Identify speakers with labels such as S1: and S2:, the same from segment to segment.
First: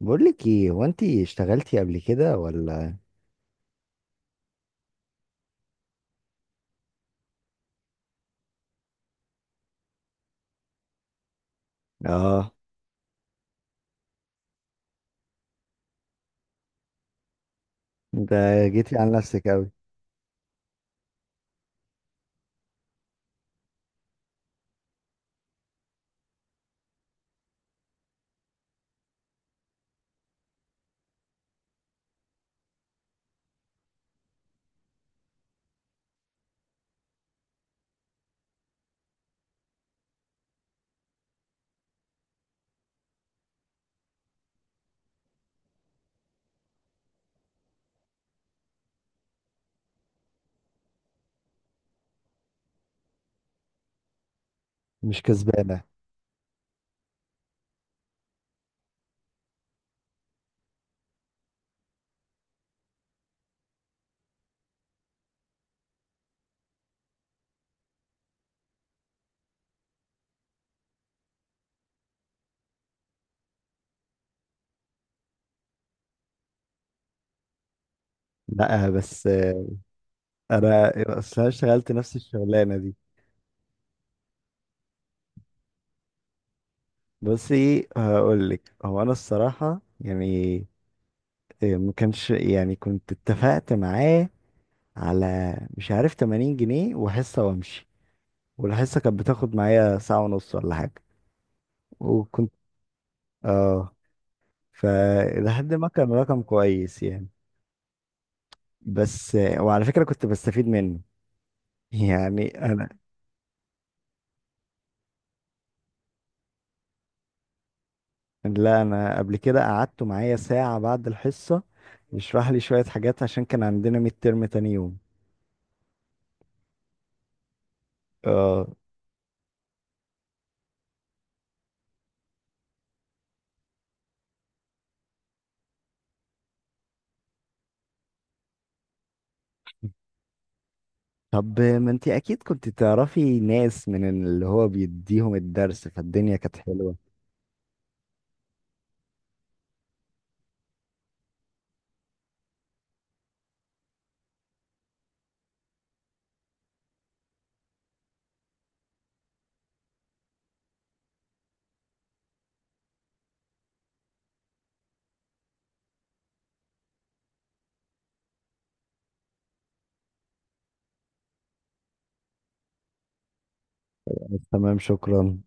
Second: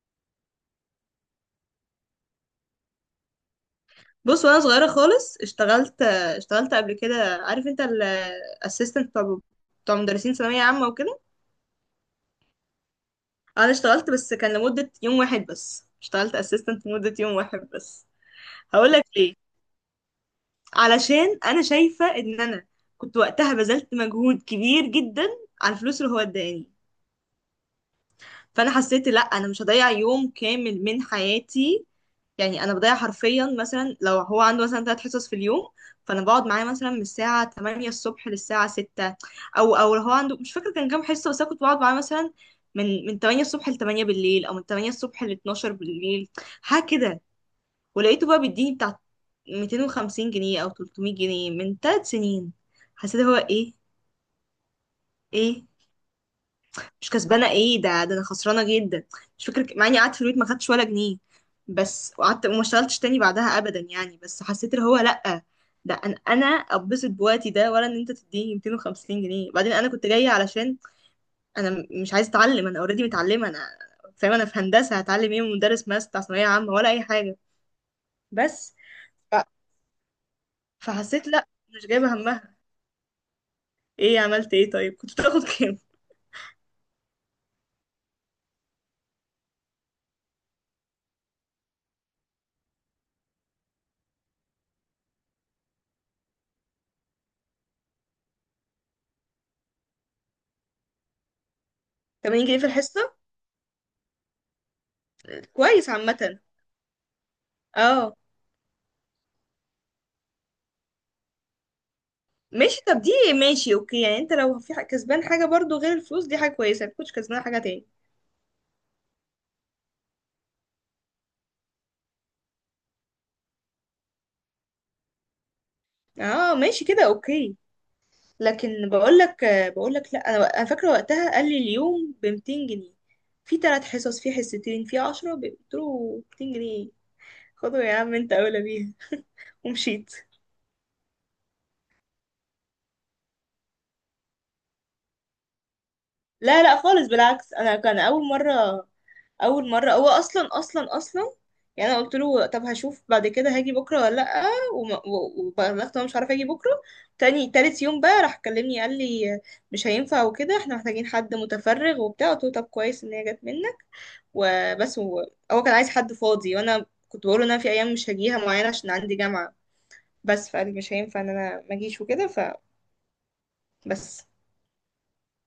S1: بقول لك ايه، هو انت اشتغلتي قبل كده ولا؟
S2: بص، وانا صغيره خالص اشتغلت قبل كده. عارف انت الاسيستنت بتاع مدرسين ثانويه عامه وكده.
S1: اه.
S2: انا اشتغلت، بس كان لمده يوم واحد بس. اشتغلت اسيستنت لمده يوم واحد بس.
S1: ده
S2: هقول
S1: جيتي
S2: لك
S1: على
S2: ليه.
S1: نفسك قوي.
S2: علشان انا شايفه ان انا كنت وقتها بذلت مجهود كبير جدا على الفلوس اللي هو اداني. فانا حسيت لا، انا مش هضيع يوم كامل من حياتي. يعني انا بضيع حرفيا، مثلا لو هو عنده مثلا 3 حصص في اليوم، فانا بقعد معاه مثلا من الساعه 8 الصبح للساعه 6. او لو هو عنده، مش فاكره كان كام حصه، بس انا كنت بقعد معاه مثلا من 8 الصبح ل 8 بالليل، او من 8 الصبح ل 12 بالليل، حاجه كده. ولقيته بقى بيديني بتاع 250 جنيه او 300 جنيه، من 3 سنين. حسيت هو ايه؟
S1: مش
S2: ايه؟
S1: كسبانه.
S2: مش كسبانه ايه ده انا خسرانه جدا. مش فاكر مع اني قعدت في البيت ما خدتش ولا جنيه بس، وقعدت وما اشتغلتش تاني بعدها ابدا. يعني بس حسيت اللي هو لا، ده انا اتبسط بوقتي ده، ولا ان انت تديني 250 جنيه؟ بعدين انا كنت جايه علشان انا مش عايزه اتعلم. انا اوريدي متعلمه. انا فاهمه، انا في هندسه، هتعلم ايه من مدرس ماس بتاع ثانويه عامه ولا اي حاجه؟ بس.
S1: لا بس
S2: ف-
S1: انا.
S2: فحسيت
S1: اصل
S2: لا،
S1: انا
S2: مش
S1: اشتغلت
S2: جايبه
S1: نفس
S2: همها.
S1: الشغلانه دي.
S2: ايه عملت ايه طيب كنت بتاخد كام؟
S1: بصي هقول لك. انا الصراحه يعني إيه، ما كانش يعني كنت اتفقت معاه على مش عارف 80 جنيه وحصه وامشي، والحصه كانت بتاخد معايا ساعه ونص ولا حاجه.
S2: 80
S1: وكنت
S2: جنيه في الحصه.
S1: اه، فلحد ما
S2: كويس
S1: كان
S2: عامه.
S1: رقم كويس يعني.
S2: اه.
S1: بس وعلى فكرة كنت بستفيد منه، يعني
S2: ماشي
S1: انا.
S2: طب دي. ماشي اوكي، يعني انت لو في كسبان حاجة برضو غير الفلوس دي حاجة كويسة، ما تكونش كسبان حاجة تاني.
S1: لا انا قبل كده قعدته معايا ساعة بعد الحصة، يشرح لي شوية حاجات عشان كان عندنا ميد ترم تاني يوم.
S2: اه ماشي كده اوكي.
S1: اه.
S2: لكن بقول لك لا، انا فاكرة وقتها قال لي اليوم ب 200 جنيه، في 3 حصص في حصتين في 10. قلت له 200 جنيه؟ خدوا يا عم، انت اولى بيها. ومشيت.
S1: طب ما انت اكيد كنت تعرفي ناس من اللي هو بيديهم الدرس، فالدنيا كانت
S2: لا لا
S1: حلوة.
S2: خالص، بالعكس. انا كان اول مره، اول مره هو اصلا اصلا اصلا، يعني انا قلت له طب هشوف بعد كده هاجي بكره ولا لا. وبلغت إن انا مش عارفه اجي بكره. تاني تالت يوم بقى راح كلمني قال لي مش هينفع وكده، احنا محتاجين حد متفرغ وبتاع. قلت له طب كويس ان هي جت منك. وبس. هو كان عايز حد فاضي، وانا كنت بقول له ان انا في ايام مش هجيها معينه عشان عندي جامعه بس. فقال لي مش هينفع ان انا ما اجيش وكده. فبس.
S1: تمام، شكرا.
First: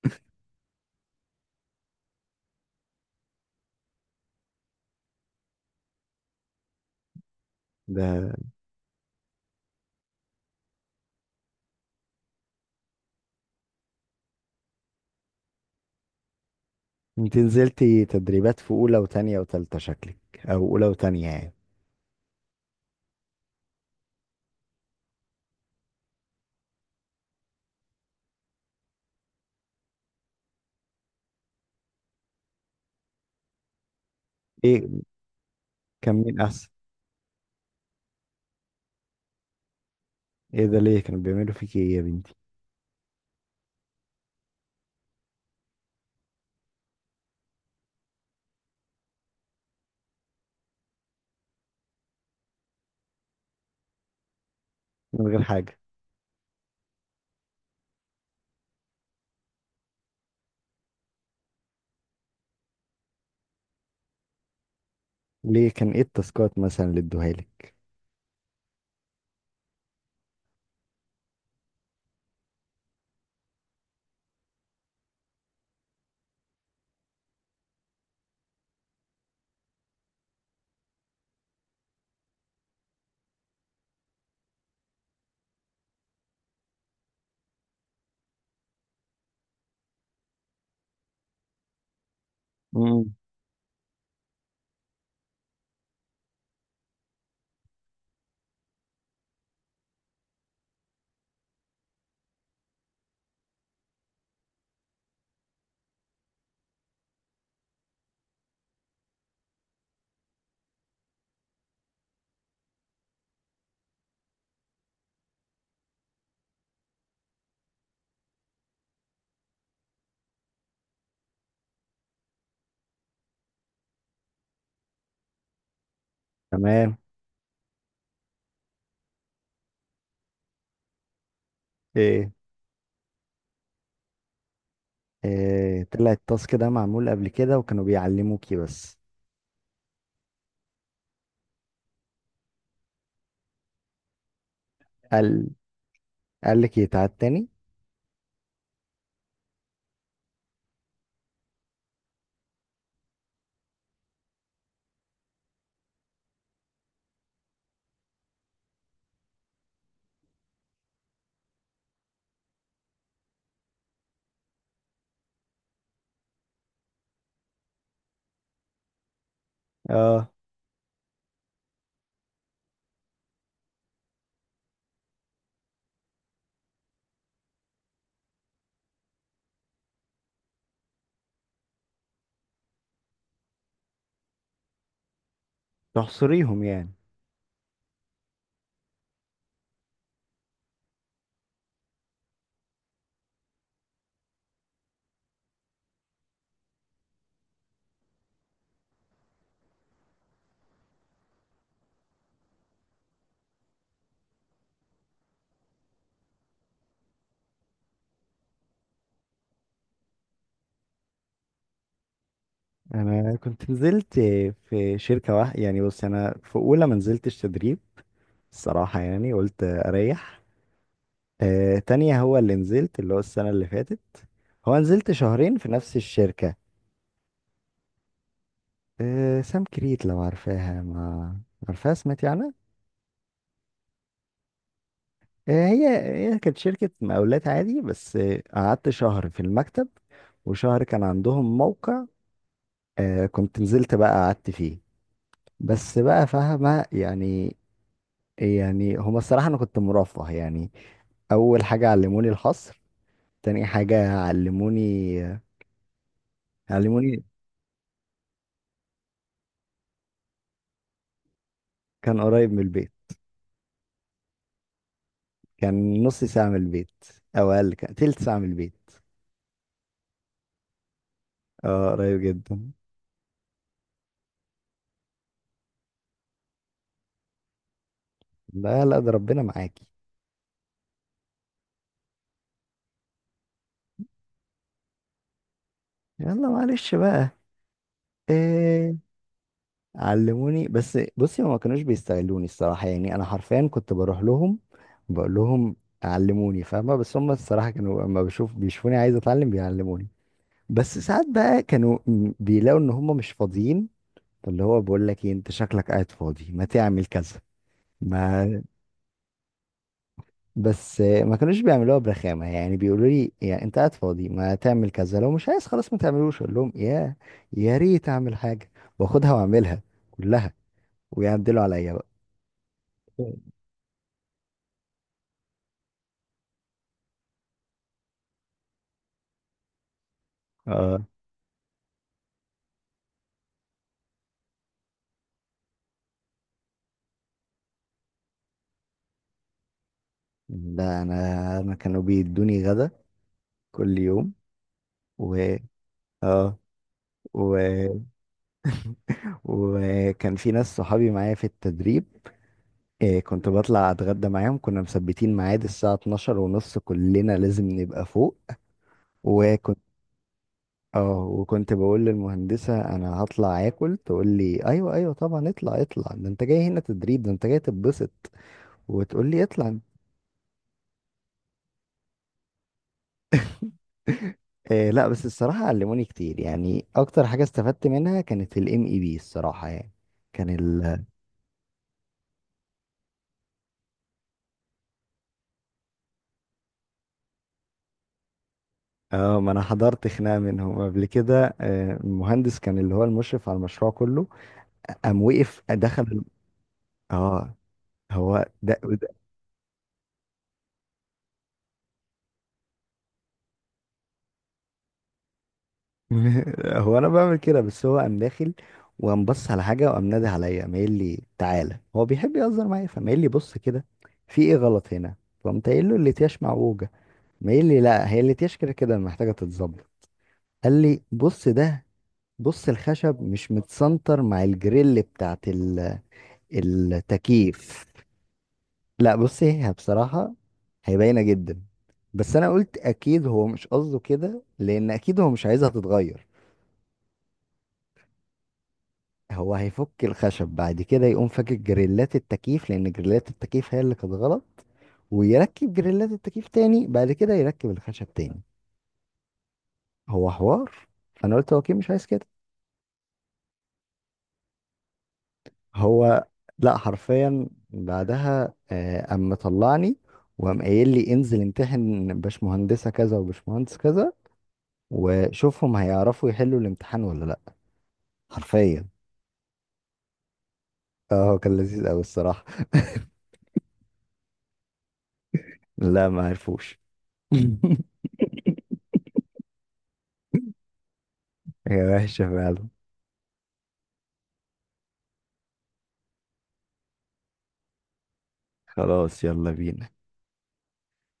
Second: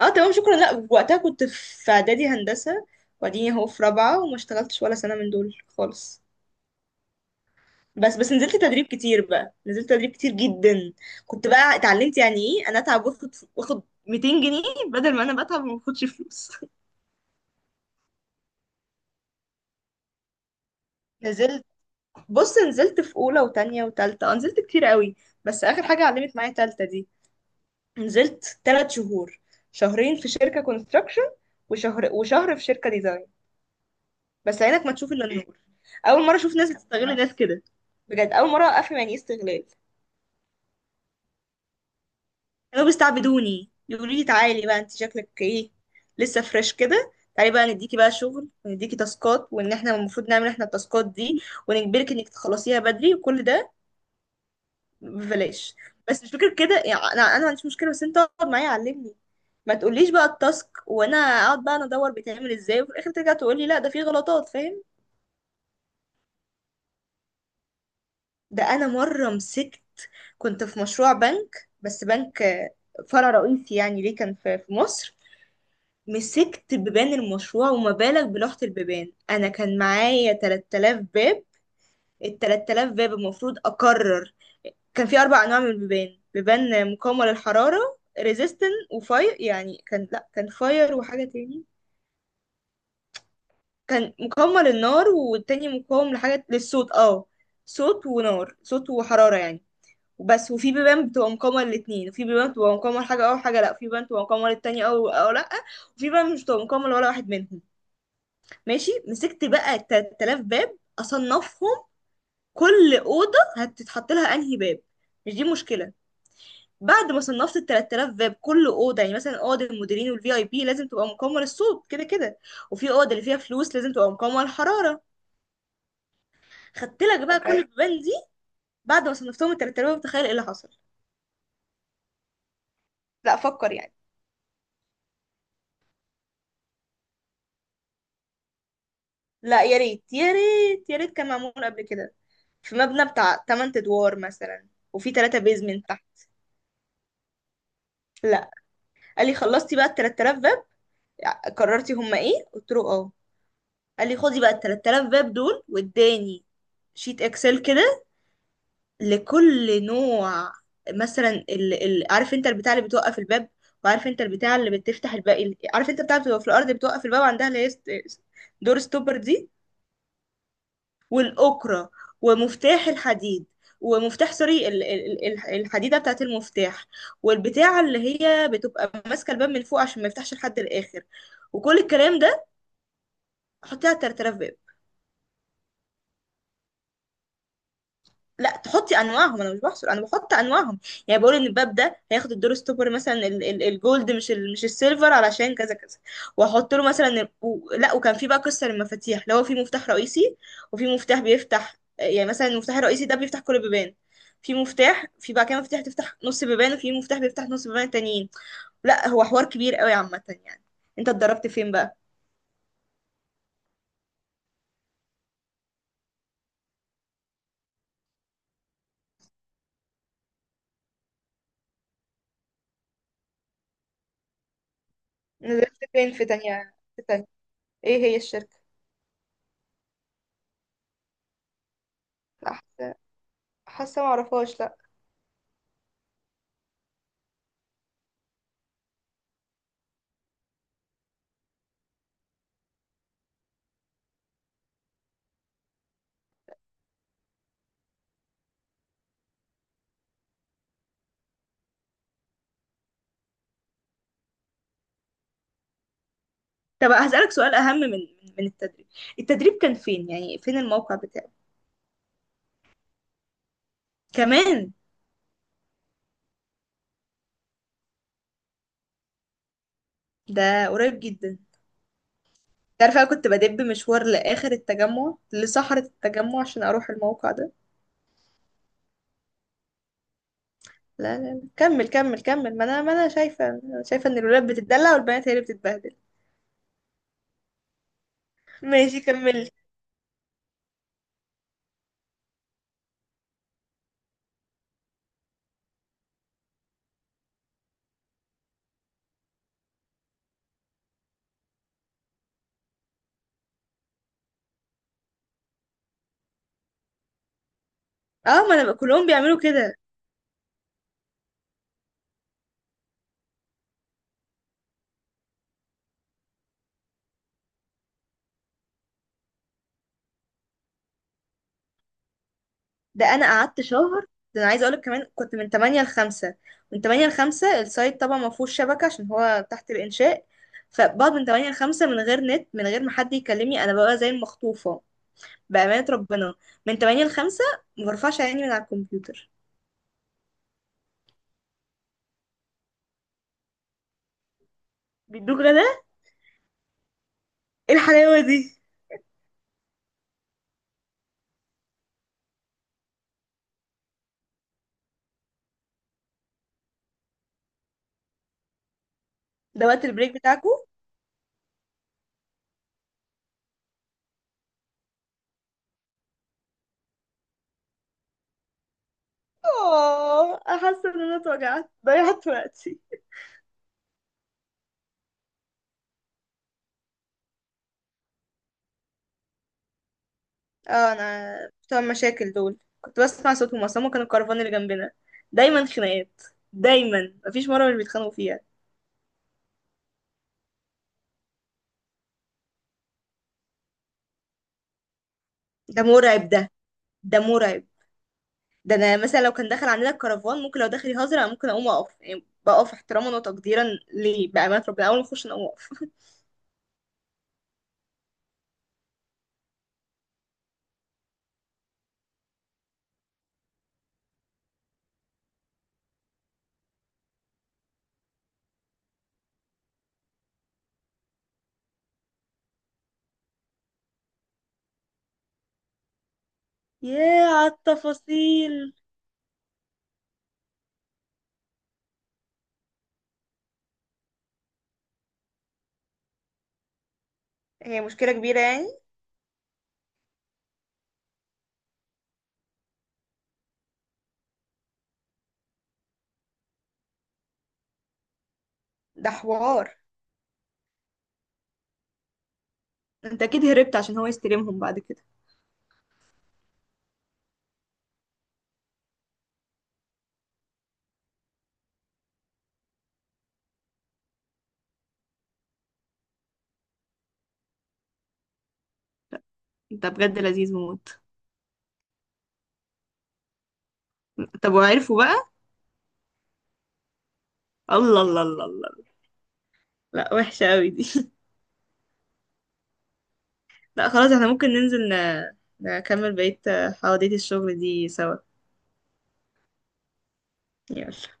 S2: اه تمام شكرا. لا وقتها كنت في اعدادي هندسه، وبعدين اهو في رابعه. وما اشتغلتش ولا سنه من دول خالص.
S1: ده
S2: بس نزلت تدريب كتير بقى، نزلت تدريب كتير جدا. كنت بقى اتعلمت يعني ايه انا اتعب واخد 200 جنيه، بدل ما انا بتعب وما باخدش فلوس.
S1: انت نزلتي تدريبات في اولى وتانية وتالتة شكلك، او اولى وتانية يعني؟
S2: نزلت. بص، نزلت في اولى وتانية وتالتة، اه نزلت كتير قوي. بس اخر حاجه علمت معايا تالتة دي، نزلت 3 شهور: شهرين في شركه كونستراكشن وشهر في شركه ديزاين. بس عينك ما
S1: ايه،
S2: تشوف الا النور.
S1: كان
S2: اول مره
S1: مين
S2: اشوف
S1: احسن؟
S2: ناس بتستغل ناس كده، بجد اول مره افهم يعني ايه استغلال.
S1: ايه ده، ليه كانوا بيعملوا فيكي ايه يا بنتي؟
S2: كانوا بيستعبدوني، يقولوا لي تعالي بقى انت شكلك ايه، لسه فريش كده، تعالي بقى نديكي بقى شغل ونديكي تاسكات، وان احنا المفروض نعمل احنا التاسكات دي، ونجبرك انك تخلصيها بدري، وكل ده
S1: من غير
S2: ببلاش.
S1: حاجة؟
S2: بس مش فكره كده، يعني انا ما عنديش مشكله، بس انت اقعد معايا علمني. ما تقوليش بقى التاسك وانا اقعد بقى انا ادور بيتعمل ازاي، وفي الاخر ترجع تقولي لا ده فيه غلطات. فاهم؟
S1: ليه، كان ايه التاسكات مثلا اللي ادوها لك؟
S2: ده انا مره مسكت، كنت في مشروع بنك، بس بنك، آه، فرع رئيسي يعني، ليه كان في مصر. مسكت بيبان المشروع، وما بالك بلوحة البيبان، انا كان معايا 3000 باب. ال 3000 باب المفروض اقرر كان في 4 انواع من البيبان: بيبان مقاومه للحراره، ريزيستن وفاير يعني، كان لا كان فاير وحاجه تاني.
S1: مم.
S2: كان مقاومه للنار، والتاني مقاوم لحاجه للصوت، اه صوت ونار، صوت وحراره يعني. وبس. وفي بيبان بتبقى مقاومة للاتنين، وفي بيبان بتبقى مقاومة لحاجة أو حاجة لأ، وفي بيبان بتبقى مقاومة للتانية أو لأ، وفي بيبان مش بتبقى مقاومة لولا واحد منهم. ماشي، مسكت بقى 3000 باب أصنفهم. كل أوضة هتتحط لها أنهي باب، مش دي مشكلة. بعد ما صنفت ال 3000 باب، كل اوضه يعني مثلا اوضه المديرين والفي اي بي لازم تبقى مقاومه للصوت كده كده، وفي اوضه اللي فيها فلوس لازم تبقى مقاومه للحراره.
S1: تمام.
S2: خدت لك بقى كل تمام البيبان دي. بعد ما صنفتهم ال 3000 باب، تخيل ايه اللي حصل.
S1: ايه؟
S2: لا فكر يعني.
S1: إيه، طلع التاسك ده معمول قبل كده وكانوا بيعلموكي بس؟
S2: لا يا ريت يا ريت يا ريت كان معمول قبل كده. في مبنى بتاع 8 ادوار مثلا، وفي 3
S1: قال
S2: بيزمنت تحت.
S1: قال لك يتعاد تاني؟
S2: لا. قال لي خلصتي بقى ال 3000 باب؟ قررتي هما ايه؟ قلت له اه. قال لي خدي بقى ال 3000 باب دول، واداني شيت اكسل كده لكل نوع. مثلا عارف انت البتاع اللي بتوقف الباب، وعارف انت البتاع اللي بتفتح الباب، عارف انت بتاع بتبقى في الارض بتوقف الباب عندها، اللي هي دور ستوبر دي،
S1: اه.
S2: والأكرة، ومفتاح الحديد، ومفتاح سوري، الحديدة بتاعت المفتاح، والبتاعة اللي هي بتبقى ماسكة الباب من فوق عشان ما يفتحش لحد الآخر، وكل الكلام ده، حطيه على الترترة.
S1: تحصريهم يعني؟
S2: لا، تحطي انواعهم. انا مش بحصر، انا بحط انواعهم. يعني بقول ان الباب ده هياخد الدور ستوبر، مثلا الجولد، مش مش السيلفر، علشان كذا كذا. واحط له مثلا لا. وكان في بقى قصه للمفاتيح، اللي هو في مفتاح رئيسي، وفي مفتاح بيفتح. يعني مثلا المفتاح الرئيسي ده بيفتح كل البيبان. في مفتاح، في بقى كده مفتاح تفتح نص بيبان، وفي مفتاح بيفتح نص بيبان تانيين. لا هو حوار كبير قوي عامه يعني. انت اتدربت فين بقى؟
S1: انا كنت نزلت في شركة واحدة يعني. بص انا في اولى ما نزلتش تدريب الصراحة، يعني قلت اريح. آه، تانية هو اللي نزلت، اللي هو السنة اللي فاتت، هو نزلت شهرين في
S2: نزلت
S1: نفس
S2: فين، في
S1: الشركة.
S2: تانية في تانية ايه هي الشركه؟
S1: آه سام كريت، لو عارفاها؟ ما عارفاها، سمعتي عنها؟
S2: لا حاسة معرفهاش.
S1: آه، هي. هي كانت شركة مقاولات عادي، بس آه، قعدت شهر في المكتب وشهر كان عندهم موقع، آه، كنت نزلت بقى قعدت فيه، بس بقى فاهمة يعني. يعني هما الصراحة أنا كنت مرفه يعني. أول حاجة علموني الحصر، تاني حاجة علموني،
S2: طب
S1: علموني.
S2: هسألك سؤال أهم من التدريب. التدريب كان فين يعني؟ فين الموقع بتاعه؟
S1: كان قريب من البيت.
S2: كمان.
S1: كان نص ساعة من البيت، أو أقل، كان تلت ساعة من البيت.
S2: ده قريب جدا.
S1: اه قريب جدا.
S2: تعرف أنا كنت بدب مشوار لآخر التجمع، لصحراء التجمع، عشان أروح الموقع ده.
S1: لا لا، ده ربنا معاكي.
S2: لا لا لا، كمل كمل كمل. ما أنا شايفة إن الولاد بتتدلع، والبنات هي اللي بتتبهدل.
S1: يلا معلش بقى. آه،
S2: ماشي كمل.
S1: علموني. بس بصي هما ما كانوش بيستغلوني الصراحة، يعني أنا حرفيا كنت بروح لهم، بقول لهم علموني، فاهمة؟ بس هما الصراحة كانوا لما بيشوفوني عايز أتعلم بيعلموني. بس ساعات بقى كانوا بيلاقوا إن هما مش فاضيين، فاللي هو بقول لك إيه أنت شكلك قاعد فاضي، ما تعمل كذا،
S2: اه، ما
S1: ما.
S2: أنا كلهم بيعملوا كده.
S1: بس ما كانوش بيعملوها برخامة، يعني بيقولوا لي يعني أنت قاعد فاضي ما تعمل كذا، لو مش عايز خلاص ما تعملوش. أقول لهم يا ريت أعمل حاجة وآخدها وأعملها كلها، ويعدلوا عليا بقى.
S2: ده انا قعدت شهر. ده انا عايزه اقولك كمان، كنت من 8 ل 5. من 8 ل 5، السايت طبعا ما فيهوش شبكه عشان هو تحت الانشاء.
S1: اه،
S2: فبقعد من 8 ل 5، من غير نت، من غير ما حد يكلمني، انا ببقى زي المخطوفه. بامانه ربنا، من 8 ل 5 ما برفعش عيني من على الكمبيوتر.
S1: ده انا كانوا بيدوني غدا كل يوم. و
S2: بيدوك غدا؟
S1: اه، و...
S2: ايه الحلاوه دي!
S1: وكان في ناس صحابي معايا في التدريب. إيه، كنت بطلع اتغدى معاهم، كنا مثبتين ميعاد الساعة 12 ونص، كلنا لازم نبقى فوق.
S2: ده
S1: وكنت
S2: وقت البريك بتاعكو؟
S1: اه، وكنت بقول للمهندسة انا هطلع اكل، تقول لي ايوه ايوه طبعا اطلع اطلع، ده انت جاي هنا تدريب، ده انت جاي تتبسط، وتقول لي اطلع.
S2: اه. حاسه ان انا اتوجعت ضيعت وقتي.
S1: إيه، لا بس الصراحة علموني كتير، يعني أكتر حاجة استفدت منها كانت ال MEB الصراحة يعني. كان
S2: اه،
S1: ال
S2: انا بتوع المشاكل دول كنت بسمع صوتهم اصلا، هما كانوا الكرفان اللي جنبنا. دايما خناقات، دايما مفيش مره مش بيتخانقوا فيها.
S1: اه، ما أنا حضرت خناقة منهم قبل كده. آه، المهندس كان اللي هو المشرف على المشروع كله، قام وقف
S2: ده
S1: دخل
S2: مرعب، ده
S1: اه.
S2: مرعب.
S1: هو
S2: ده انا مثلا لو كان دخل عندنا الكرفان، ممكن لو دخل يهزر انا ممكن اقوم اقف. يعني بقف احتراما وتقديرا ليه بامانه ربنا. اول ما اخش انا اقوم اقف.
S1: هو أنا بعمل كده. بس هو قام داخل وقام بص على حاجة، وقام نادي عليا، قام قايل لي تعالى، هو بيحب يهزر معايا، فقام قايل لي بص كده، في إيه غلط هنا؟ فقمت قايل له الأتياش معوجة، ما قايل لي لا، هي الأتياش كده كده محتاجة تتظبط. قال لي بص ده، بص الخشب مش متسنتر مع الجريل بتاعت
S2: ياه على
S1: التكييف.
S2: التفاصيل!
S1: لا بص، هي بصراحة هي باينة جدا، بس انا قلت اكيد هو مش قصده كده، لان اكيد هو مش عايزها تتغير.
S2: هي مشكله كبيره يعني.
S1: هو هيفك الخشب بعد كده، يقوم فاكك جريلات التكييف، لان جريلات التكييف هي اللي كانت غلط، ويركب جريلات التكييف تاني، بعد كده يركب الخشب تاني.
S2: ده حوار.
S1: هو حوار. فانا قلت هو اكيد مش عايز كده.
S2: انت اكيد هربت عشان هو يستلمهم بعد كده.
S1: هو. لا حرفيا بعدها آه، قام مطلعني، وقام قايل لي انزل امتحن باشمهندسة كذا وباشمهندس كذا، وشوفهم هيعرفوا يحلوا الامتحان ولا لا، حرفيا.
S2: انت بجد لذيذ موت.
S1: اه، هو كان لذيذ قوي الصراحة.
S2: طب وعرفوا بقى؟
S1: لا ما عرفوش.
S2: الله الله الله الله. لا وحشه قوي دي.
S1: هي وحشة فعلا.
S2: لا خلاص، احنا ممكن ننزل نكمل بقية حواديت الشغل دي سوا.
S1: خلاص يلا بينا.
S2: يلا.